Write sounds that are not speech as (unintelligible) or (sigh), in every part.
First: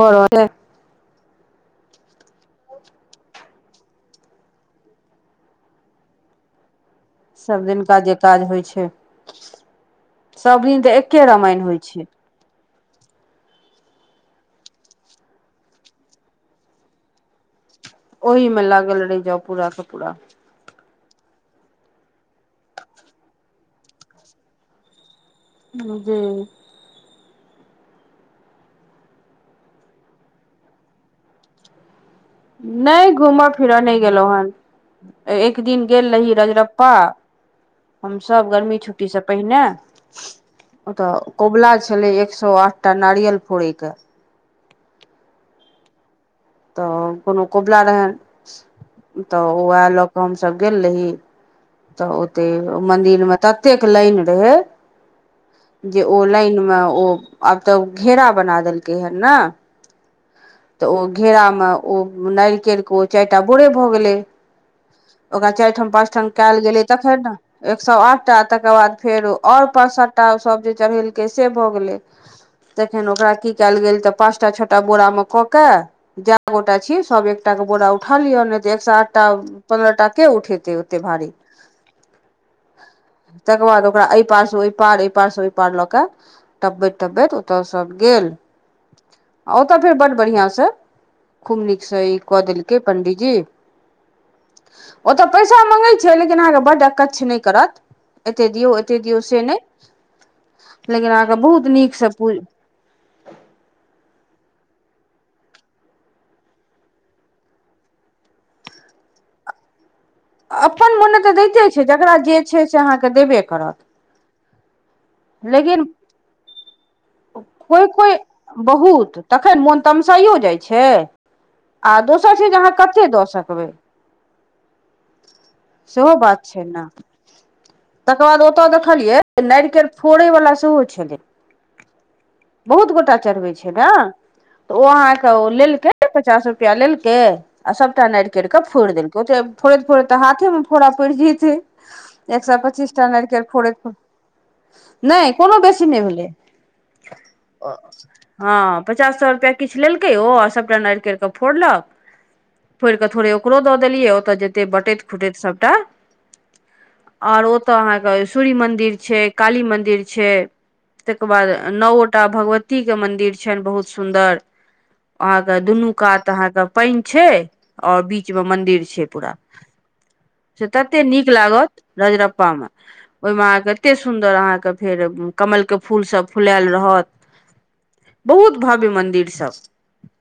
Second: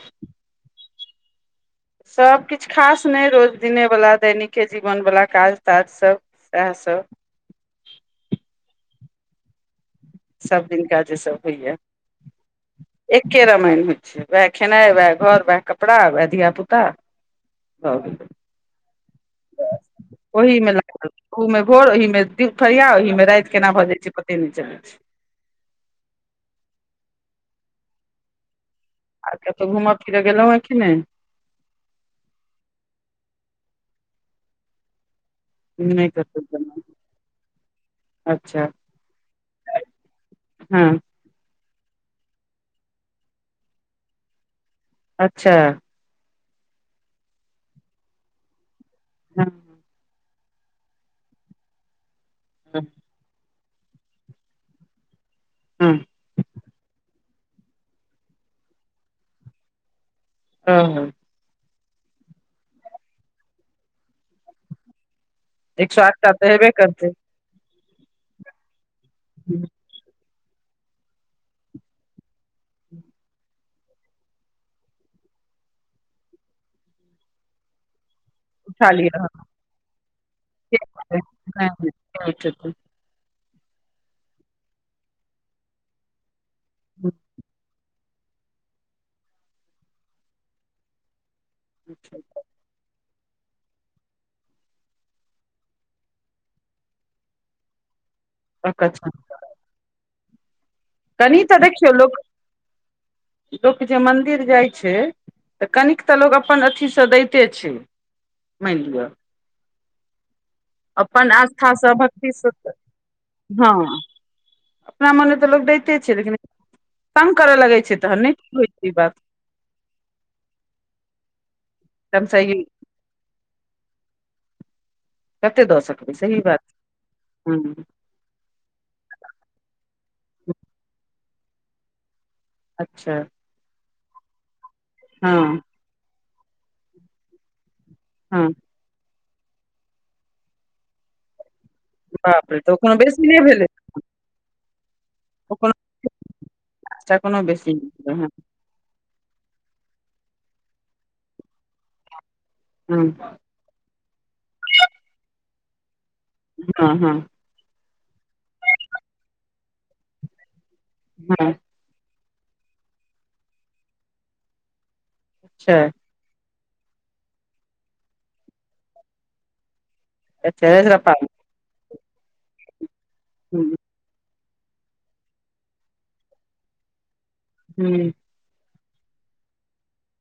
भ रहलै सब किछ खास नहि रोज दिने वला दैनिके जीवन वला काज ताज सब सेह सब सभ दिनका जे काज होइ छै सब सभदिन तऽ दिनका एके रामायण होइ छै एक्के रामायण होइ छै वएह खेनाइ वएह घर उएह कपड़ा वएह धियापुता हँ ओहिमे लागल रहि जाउ पूरा क पूरा ओहि मे लागल ओह में भोर ओहि दुफरिया ओहि मे राति केना भऽ जाय छै पते नहि चलै छै हं आ कतहु घूमय फिरऽ गेलहुँ है कि नहि नइ घूमऽ फिरऽ नहि गेलहुँ हन एक दिन नहि गेल रही कतहु गेलहुँ रजरप्पा हम सभ अच्छा गर्मी छुट्टीसँ पहिने हँ ओतय कबुला छलै, एक सए आठटा नारियल फोड़ैके। अच्छा। तऽ कोनो कबुला रहनि तऽ हँ ओ आयल। हमसभ गेल रही तऽ ओते मन्दिरमे तऽ। एतेक लाइन रहे हँ जे ओहि लाइनमे ओ। आब तऽ ओ घेरा बना देलकै हे ने? तऽ ओ घेरामे ओ नारियलके चारि टा बोरा भऽ गेलै। ओकरा चारि एक ठाम, सए पाँच ठाम आठटा तऽ कयल हेबे गेलै करतै तखने ने। एक सए आठटा, तकर बाद फेर आओर पाँच-सातटा सभ जे चढ़ेलकै से भऽ गेलै। तखन ओकरा की कयल गेल तऽ पाँचटा छओटा बोरामे। कऽ कऽ जे गोटा छी सभ, एक एकटा बोरा उठा लिअ। एक उठा सए लिअ आठटा अहाँ पन्द्रह टा के उठेतै, के ओते भारी। (unintelligible) तकर बाद ओकरा एहि पारसँ ओहि पार, एहि पारसँ ओहि पार लऽ कऽ तबैत उठेतै तबैत ओतय। आओर बड़ बढ़िया से छै। के पंडित जी ओतऽ पैसा मँगैत छै, लेकिन अहाँके बड्ड अच्छा नहि करत। एते दियौ, एते कच दियौ से नहि, लेकिन अहाँके कनि तऽ बहुत देखियौ नीकसँ लोक पू लोक जे मन्दिर जाइत छै तऽ कनि तऽ लोक अपन अथीसँ दैते छै। मानि लिअ अपन मोनसँ तऽ दैते छै, आस्थासँ जकरा जे भक्तिसँ छै से अहाँके देबे करत। गाममे तऽ लोकसभ लेकिन देखे छै, लेकिन तंग करय लगै कोइ छै कोइ तहन नहि होइ छै ई बात बहुत, तखन मोन तमसायो जाइ छै। आ दोसर छै जे तमसाइये अहाँ कतेक दऽ सकबै। कते दऽ सेहो सकबै सही बात छै ने हु तकर बाद ओतय देखलियै नैर के फोड़े वाला सेहो छलै बहुत अच्छा गोटा चढ़बै छै ने, तऽ ओ अहाँके ओ हँ लेलक। पचास रुपआ लेलकै आ सबटा नारि हँ कऽ। फोड़ देल ओतऽ, फोड़ते फोड़ते हाथमे फोड़ पड़ि जाइत छै। एक बाप रे सए तऽ ओ कोनो पच्चीसटा बेसी नहि भेलै खर नहि, कोनो बेसी नहि भेल। अच्छा कोनो बेसी नहि भेलै हँ। पचास सए रुपआक किछु लेलकै, ओ सबटा नारियल फोड़लक, फोड़ि हँ कऽ थोड़े। ओकरो दऽ देलियै ओतऽ, जेते बटैत खुटैत सभटा। हूँ हूँ। आओर ओतय अहाँके सूर्य मन्दिर छै, काली मन्दिर छै, ताहिके बाद हँ नओ गोटा भगवतीक मन्दिर छनि, बहुत सुन्दर। अहाँके अच्छा दुनू कात पानि छै आ बीचमे मन्दिर छै, पूरा। से अच्छा तऽ रजरा तते पाबनि नीक लगैत अछि रजरप्पामे, ओहिमे अहाँके हूँ एते सुन्दर फेर कमलक फूलसभ फुलायल रहत। हूँ बहुत भव्य मन्दिर सब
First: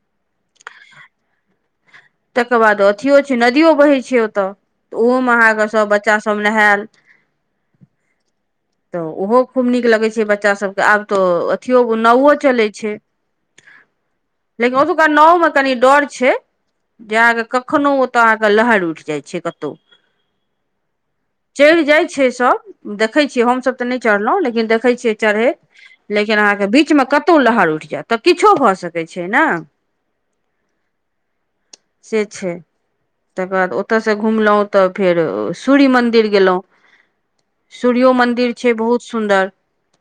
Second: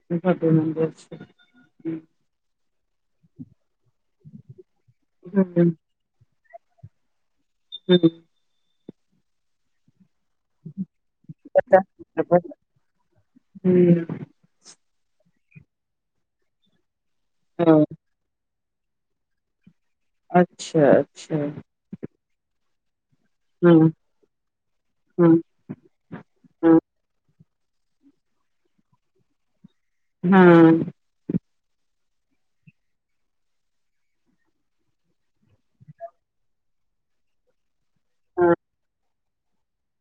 मन्द छै हऽ। तकर बाद अथियो छै, नदियो बहै छै ओतय तऽ ओहोमे हूँ अहाँके सभ बच्चासभ नहायल। हूँ तऽ ओहो खूब नीक लगै छै बच्चा बच्चासभके आब तऽ हँ अथिओ नावो चलै छै। लेकिन ओतुक्का नावमे कनि डर छै। जे अहाँके कखनो ओतय लहरि उठि जाइत छै कतहु। अच्छा, अच्छा। चढ़ि जाइ छै सब देखै छियै हम सब तऽ हँ नहि चढ़लहुॅं लेकिन देखै छियै हँ चढ़ैत लेकिन अहाँके हँ बीचमे कतहु लहरि उठि जायत तऽ किछु भऽ सकैत छै ने। हँ। से छै। तकर बाद ओतयसँ घुमलहुँ तऽ फेर सूर्य मन्दिर गेलऊ सूर्य मन्दिर छै, बहुत सुन्दर।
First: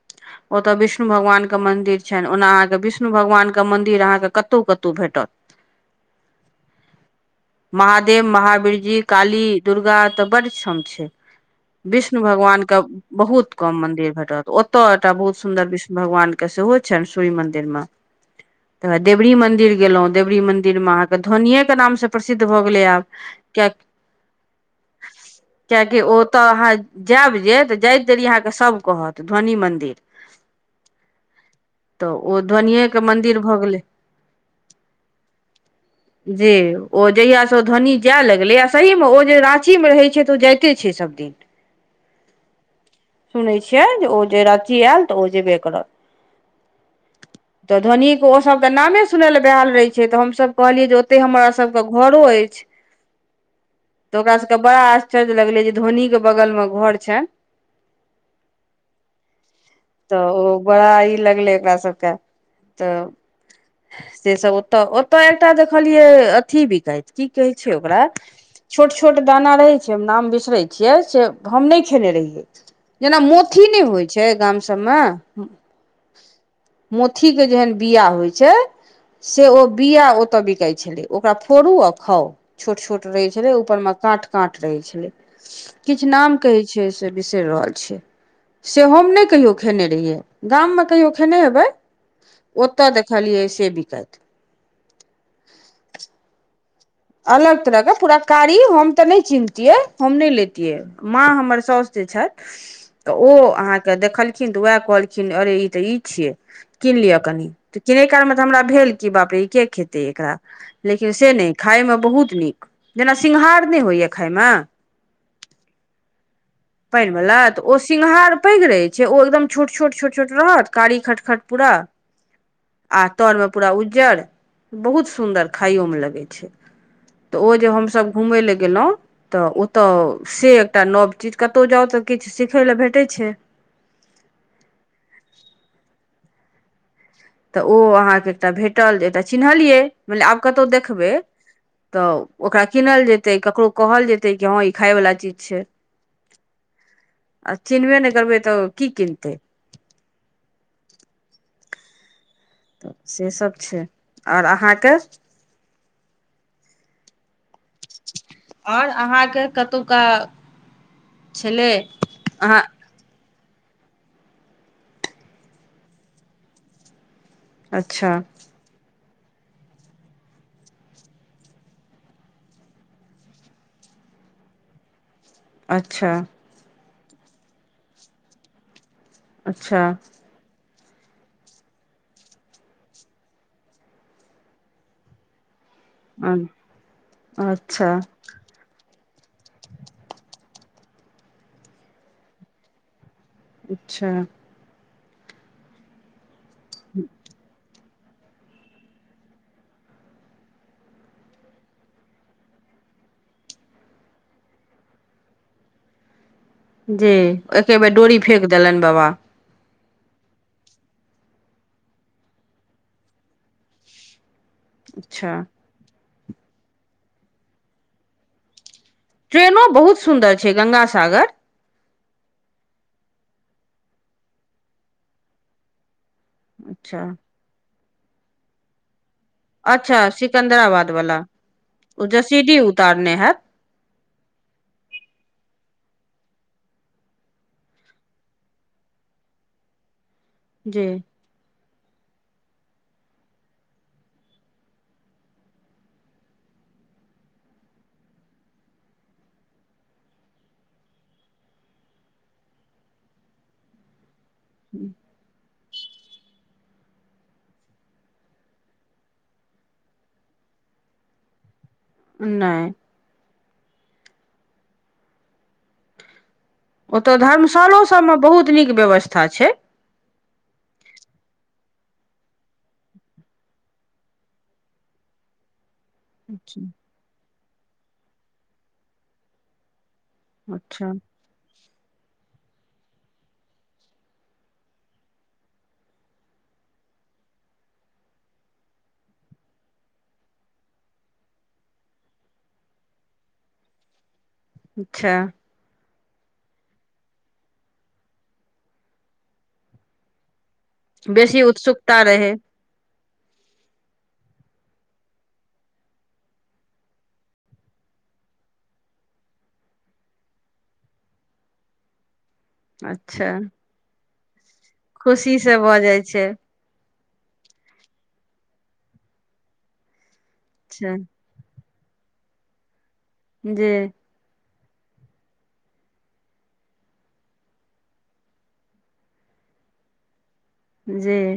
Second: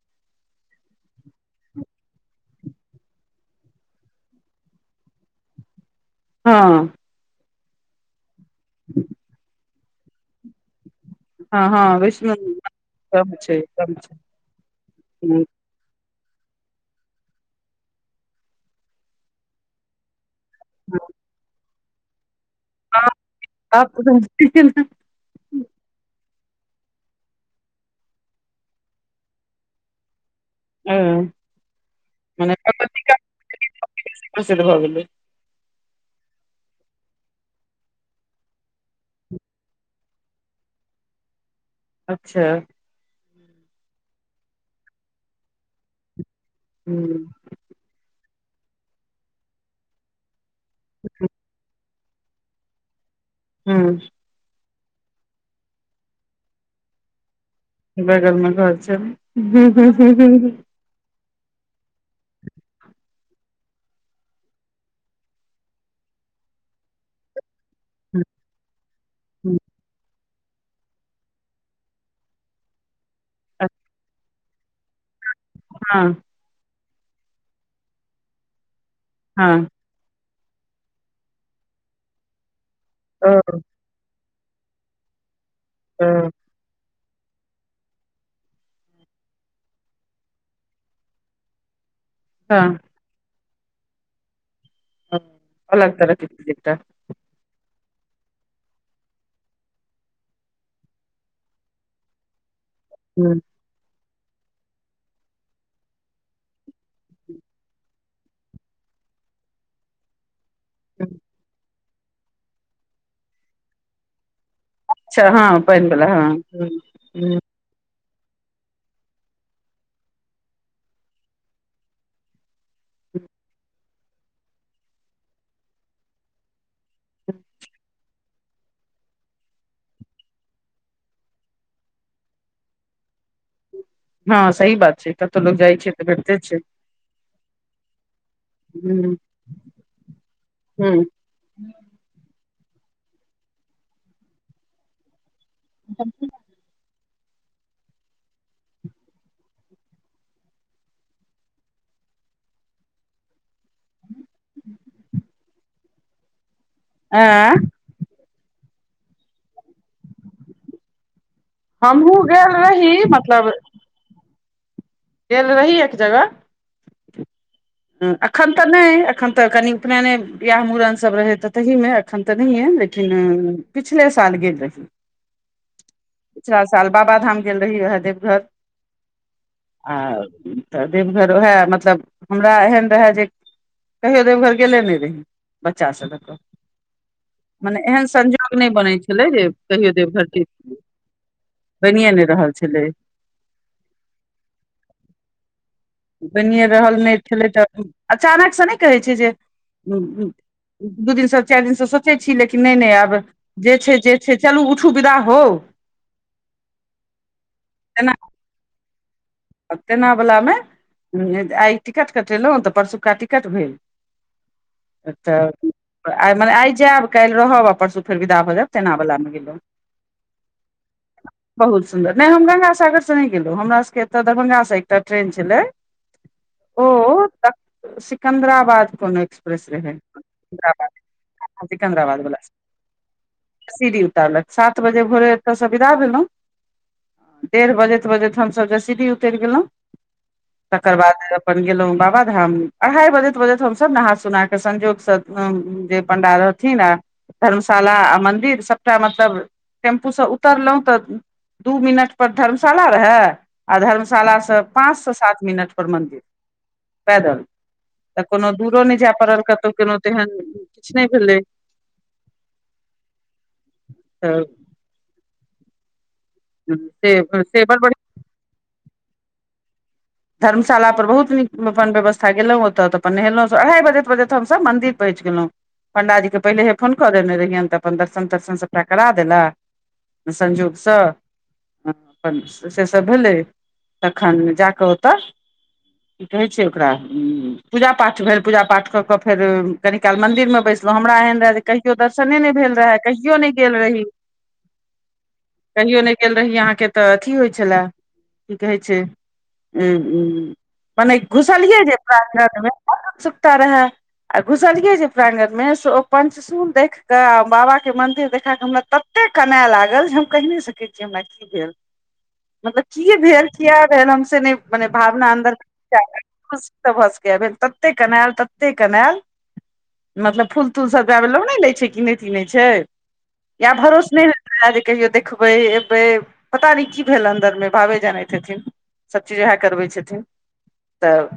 (inaudible) ओतय विष्णु भगवानक मन्दिर छनि, ओना अहाँके विष्णु भगवानक मन्दिर कतहु कतौ भेटत। हँ। महादेव, महावीरजी, काली, दुर्गा तऽ बड़ क्षेम छै। हँ हँ विष्णु वैष्णो भगवानके। बहुत कम मंदिर भेटत ओतअ एकटा ओ बहुत सुन्दर विष्णु भगवान सेहो छेन स्वी मंदिर मे तऽ देवरी मंदिर गेलउ देवरी मंदिर मे अहाँ के धोनिया के नाम से सिद्ध भऽ गेलै आब कियाकि कियकि ओ तऽ अहाँ जायब जे तऽ जाइत देरि अहाँके सभ कहत ध्वनि मन्दिर तऽ ओ मने ध्वनिएके भगवती कात मन्दिर भऽ गेलै से प्रसिद्ध भऽ गेलै जी ओ जहिया से धोनि जाय लगलै आ सही मे ओ जे राची मे रहै छै तऽ ओ जाइते छै सबदिन अच्छा सुनै छियै जे ओ जे अथी आयल तऽ ओ जेबे करत हूँ तऽ धोनीयेके ओसभ तऽ नामे सुनय ले बेहाल रहै छै तऽ हमसभ कहलियै जे ओतेक हमर सबके घरो अछि हूँ तऽ ओकरा सबके बड़ा आश्चर्य लगलै जे धोनी के बगल मे घर छेन बगलमे घर छै हूं हूं तऽ हूं ओ बड़ा आ (unintelligible) लगलै ओकरा सबके तऽ से सब ओतऽ ओतऽ एकटा देखलियै अथी बिकति की कहे छै ओकरा छोट छोट दाना रहे छै नाम बिसरे छै छियै से हम नहि खेने रहियै जेना मोथि नहि होइ छै गाम सभमे हँ अथी के जेहन बिया होइ छै से ओ हँ बिया ओतअ बिकाय छलै ओकरा फोड़ू आ खाउ छोट छोट रहै ओ छले ऊपर में काट काँट रहइ छलै किछु ओ नाम कहै छै से बिसरि रहल छै से हम नहि कहियो खेने रहियै गाम मे कहियो खेने हेबै हँ ओतऽ देखलियै से बिकाइत ह अलग तरह कत द त अलग तरह के पूरा कारी हम तऽ नहि चिन्हतिये हम नहि लैतिये माँ हमर साउस जे छथि तऽ ओ हम्म, अहाँके देखल खिन तऽ उएह कहलखिन अरे ई तऽ ई छियै कीन लियअ कनि तऽ किनय कालमे तऽ हमरा भेल कि बाप रे के खेतै एकरा लेकिन हम्म, से नहि खायमे बहुत नीक जेना सिङघार नहि होइए खाय में अच्छा हँ पनिवाला हँ पनि वला त ओ सिंघार पैघ रहे छै ओ एकदम छोट छोट छोट छोट रहत कारी खटखट पूरा आ तर में पूरा उज्जर बहुत सुंदर खाइयो में लगे छै तऽ ओ जे हमसभ घूमय लए गेलहुँ तऽ ओतय से एकटा नव चीज कतहु जाउ तऽ किछु सिखय लेल भेटैत छै हँ सही बात छै कतहु लोक जाइ छै तऽ भेटते छै तऽ ओ अहाँके एकटा भेटल जे ह एकटा चिन्हलियै मान लि आब कतअउ हूँ देखबै तऽ ओकरा कीनल जेतै ककरो कहल जेतै कि हँ ई खायवला चीज छै (inaudible) आ चिन्हबे नहि करबै तऽ की किनतै तऽ से सब छै और अहाँके ऐं आओर अहाँके कतौका हमहुँ गेल अहाँ रही मतलब गेल रही एक जगह अच्छा एखन तऽ नहि एखन तऽ कनि उपनयने बियाह मुड़न सब रहै तऽ तहिमे एखन तऽ नहि लेकिन पिछले साल गेल रही अच्छा पिछला साल बाबाधाम गेल रही वैहा देवघर अच्छा आ तऽ देवघर ओएह मतलब हमरा एहन रहए जे कहियो देवघर गेले नहि रही बच्चा सब लक मने अच्छा एहन संजोग नहि बनै छलै जे कहियो देवघर जैती बनिए नहि रहल छलै अच्छा बनिए रहल नहि छलै त अचानकसँ नहि कहैत छै जे दू दिनसँ चारि दिनसँ सोचै छी लेकिन नहि नहि आब जे छै जे छै चलू उठु विदा हौउ जे एके बेर डोरी फेेक देलनि बाबा आ तेनावालामे ह आय टिकट कटेलौ तऽ परसुक्का टिकट भेल अच्छा तऽ माने आय जायब काल्हि रहब परसू फेर विदा भऽ जायब तेना वाला मे ट्रेनो बहुत सुन्दर छै गंगा सागर बहुत सुन्दर नहि हम गगांसागर से नहि गेलौ हमरा सबके एतय दरभंगासँ एकटा ट्रेन छलै अच्छा ओ त सिकन्दराबाद को ने अच्छा सिकंदराबाद वाला ओ जयसीडी उतारने हेत सीडी उतारलक सात बजे भोरे एतऽ स बिदा भेलौ डेढ़ बजैत बजैत हमसभ जे सीढ़ी उतरि गेलहुँ जी तकर बाद अपन गेलों बाबा धाम अढ़ाई बजैत बजैत हम सब नहा सुना के संजोग से जे पंडा रह हथिन आ धर्मशाला आ मन्दिर सभटा मतलब टेम्पूसँ उतरलौ तऽ दू मिनटपर धर्मशाला रहे आ धर्मशालास से पाँच से सात मिनट पर मंन्दिर पैदल तऽ कोनो दूरो नहि जाय पड़ल कतहु कोनो तेहन किछु नहि भेलै नहि (unintelligible) ओतौ से से बड़ धर्मशलो सभमे बहुत नीक व्यवस्था छै धर्मशाला पर बहुत नीक अपन व्यवस्था गेलौओतऽ तऽ अपन नहेलौ अढ़ाइ बजे बजे तक हमसभ मन्दिर पहुँच गेलौ पंडाजी के पहिलेहे फोन कऽ देने रहियनि त अपन दर्शन तर्शन सभटा करा देलक संजोग अच्छा स हँ अपन सेसभ भेलै तखन जा कऽ ओत की कहै छै ओकरा पूजा पाठ भेल पूजा पाठ कऽ कऽ फेर कनिक काल मंदिर मे बैसलहुँ हमरा एहन रहय जे कहियो दर्शने नहि भेल रहए कहियो नहि गेल रही अच्छा कहियो नहि गेल रही अहाँके तऽ अथी होइत छलए की कहै छै उ माने बेसी घुसलियै जे उत्सुकता रहै बड उत्सुकता रहए आ घुसलियै जे प्रागंन से ओ पञ्चसून देखि कऽ आ बाबाके मन्दिर देखा कऽ हमरा तत तते कनेए लागल जे हम कहि नहि सकैत छियै हमरा की भेल मतलब की अच्छा भेल किया भेल हमसे नहि माने भावना खुशी अन्दर से भऽ जाइ छै भ सकैय या तते कनायल तते कनायल मतलब फूल तूल अच्छा सब गाबे लग नहि ले छै किन की नहि छै जी या भरोस नहि अ जे कहियो देखबै एबै पता नहि की भेल अन्दर मे भावे जानैत हेथनि इएह करबै छथिन जी तऽ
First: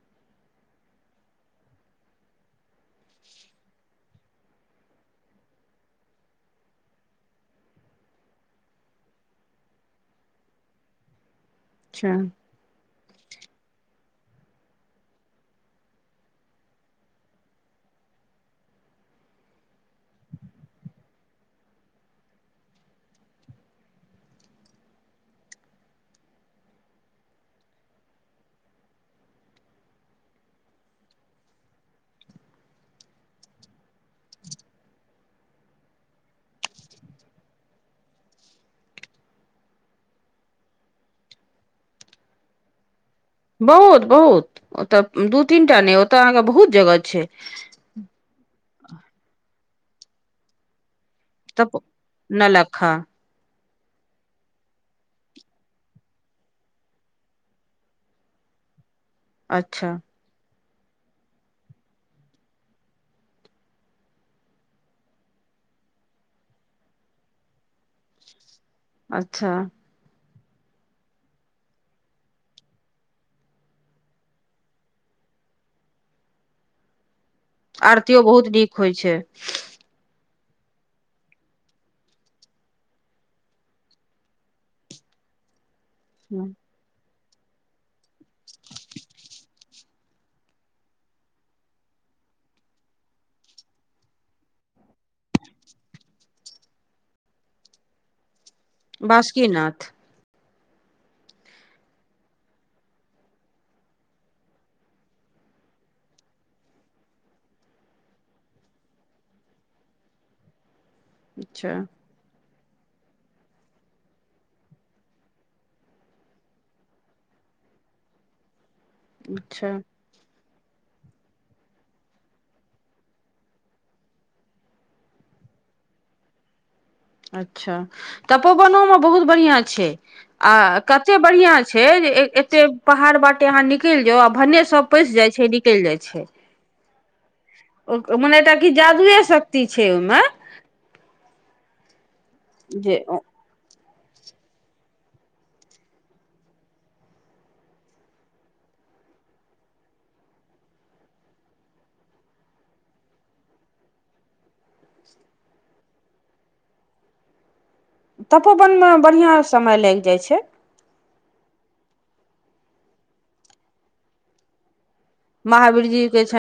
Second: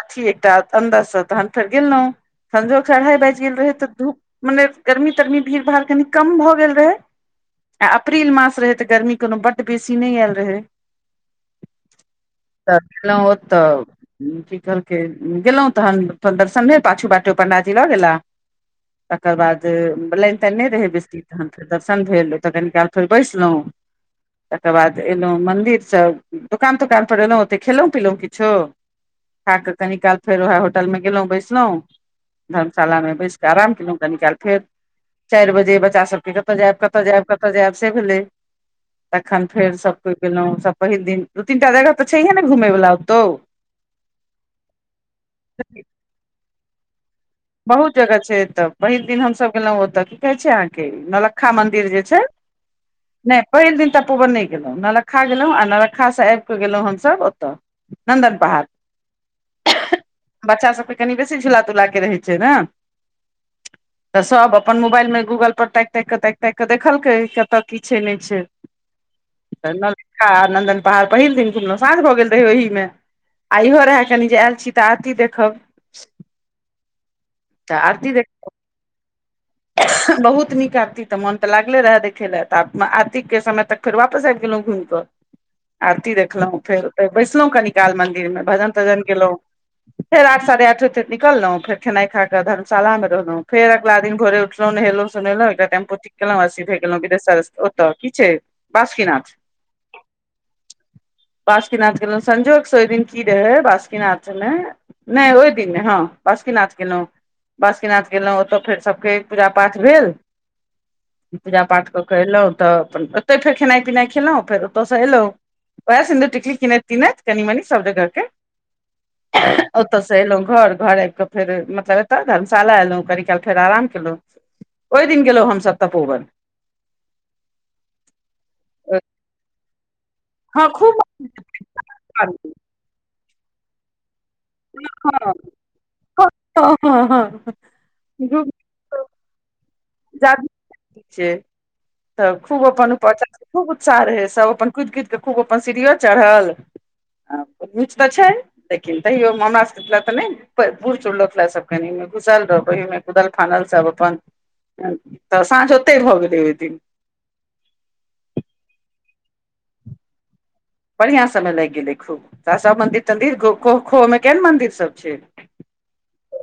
अथी एकटा अन्दरसँ तहन फेर गेलौ संजोगसँ अढ़ाई बाजि गेल रहै तऽ धूप मने गर्मी तरमी भीड़ भाड़ कनि कम भऽ गेल रहै आ अप्रिल मास रहे तऽ गर्मी कोनो बड्ड बेसी नहि आयल रहै अच्छा तऽ देलौ ओतऽ की कहलकै गेलौ तहन अपन दर्शन भेल पाछू बाटो पण्डाजी लऽ गेला तकर बाद लाइन ताइन रहय बेसी तहन फेर दर्शन भेल तऽ कनि काल फेर बैसलौ तकर बाद एलौ मन्दिरसँ दोकान तोकानपर एयलौ ओतेक खेलौ पीलौ किछो खा कऽ कनी काल फेर उएह होटल मे गेलौ बैसलौ धर्मशालामे बैस कऽ आराम केलौ कनी काल फेर चारि बजे बच्चा सबके कतऽ जायब कतऽ जायब कतऽ जायब से भेलै तखन फेर सभ कोइ गेलहुँ, सभ पहिल दिन दू तीनटा जगह तऽ छैहे ने घूमय बला, ओतौ। बहुत बहुत, ओतय दू तीनटा नहि, ओतय अहाँके बहुत जगह छै। बहुत जगह छै, एतऽ बहुत दिन हमसभ गेलहुँ ओते, की कहै छी अहाँके ने। खा तब मन्दिर जे छै। नौलक्खा नहि, पहिल दिन तऽ तपोवन नहि गेलहुँ, नलक्खा गेलहुँ आ नलक्खासँ आबि कऽ गेलहुँ हमसभ ओतय। नन्दन पहाड़। अच्छा। बच्चासभके कनि बेसी झूला तूला रहै छै ने। तऽ सभ अपन मोबाइलमे गूगलपर ताकि ताकि कऽ, ताकि ताकि कऽ देखलकै, कतय की छै, नहि छै। अच्छा। नलखा आ नन्दन पहाड़, पहिल दिनो साँझ भऽ गेल रहै ओहिमे। आ इहो रहै कनि जे आयल छी तऽ आरती देखब। तऽ आरती देख बहुत नीक होइत छै। बहुत नीक आरती तऽ मोन तऽ लागले रहै देखय लेल, तऽ आरतीके समय तक फेर वापस आबि गेलहुँ घुमि कऽ। आरती देखलहुँ, फेर बैसलहुँ कनि काल मन्दिरमे, भजन तजन गेलेहुँ। फेर आठ साढ़े आठ बजे निकलहुँ, फेर खेनाइ खा कऽ धर्मशालामे रहलहुँ, फेर अगिला दिन। भोरे उठलहुँ, नहेलहुँ, सोन्हेलहुँ, एकटा टेम्पो ठीक केलहुँ आ सीधे गेलहुँ वैद्यनाथ ओतय, की छै? बासुकीनाथ। बासुकीनाथ गेलहुँ संजोगसँ, ओहि दिन की रहै बासुकीनाथमे। नहि, ओहि दिनमे हँ बासुकीनाथ गेलहुँ, बासुकीनाथ गेलहुँ, ओतय फेर सभ। के पूजा पाठ भेल, पूजा अच्छा पाठ कऽ। कयलहुँ तऽ अपन ओतहि फेर खेनाइ पिनाइ खेलहुँ, फेर ओतयसँ अयलहुँ। बस, सिन्दूर टिकली किनैत किनैत, कनि मनि सभ जगहके अच्छा ओतऽ। से अयलहुँ घर, घर आबि कऽ फेर मतलब एतऽ धर्मशाला एलहुँ, कनिकाल फेर आराम। ओहि दिन गेलहुँ हमसभ तपोवन। अच्छा, तपोवनोमे बहुत बढ़ियाँ छै आ हँ खूब कतेक बढ़ियाँ छै। छै जे एते पहाड़ बाटे अहाँ निकलि जाउ आ भीतर सभ पैसि जाइ छै, निकलि जाय छै। तऽ हँ हँ। ओ, मने एकटा की जादुएक शक्ति छै? ओहिमे तऽ खूब ओ अपन जे पचास। खूब उत्साह रहै सभके, अपन कुदि कुदि कऽ खूब सीढ़ियो चढ़ल आ। नाच तऽ छै, लेकिन तैयो म मतलब तऽ नहि, बूढ़ सुरलोक रहे सभ, कनि घुसल रहौ ओहिमे, कुदल फानल सभ अपन। तऽ साँझ ओतहि भऽ गेलै ओहि दिन। तपोवनमे बढ़ियाँ समय लागि जाइ छै। बढ़िआँ समय लागि गेलै खूब सब मन्दिर तन्दिर खो खोमे केहन मंन्दिर सभ छै महावीरजीके।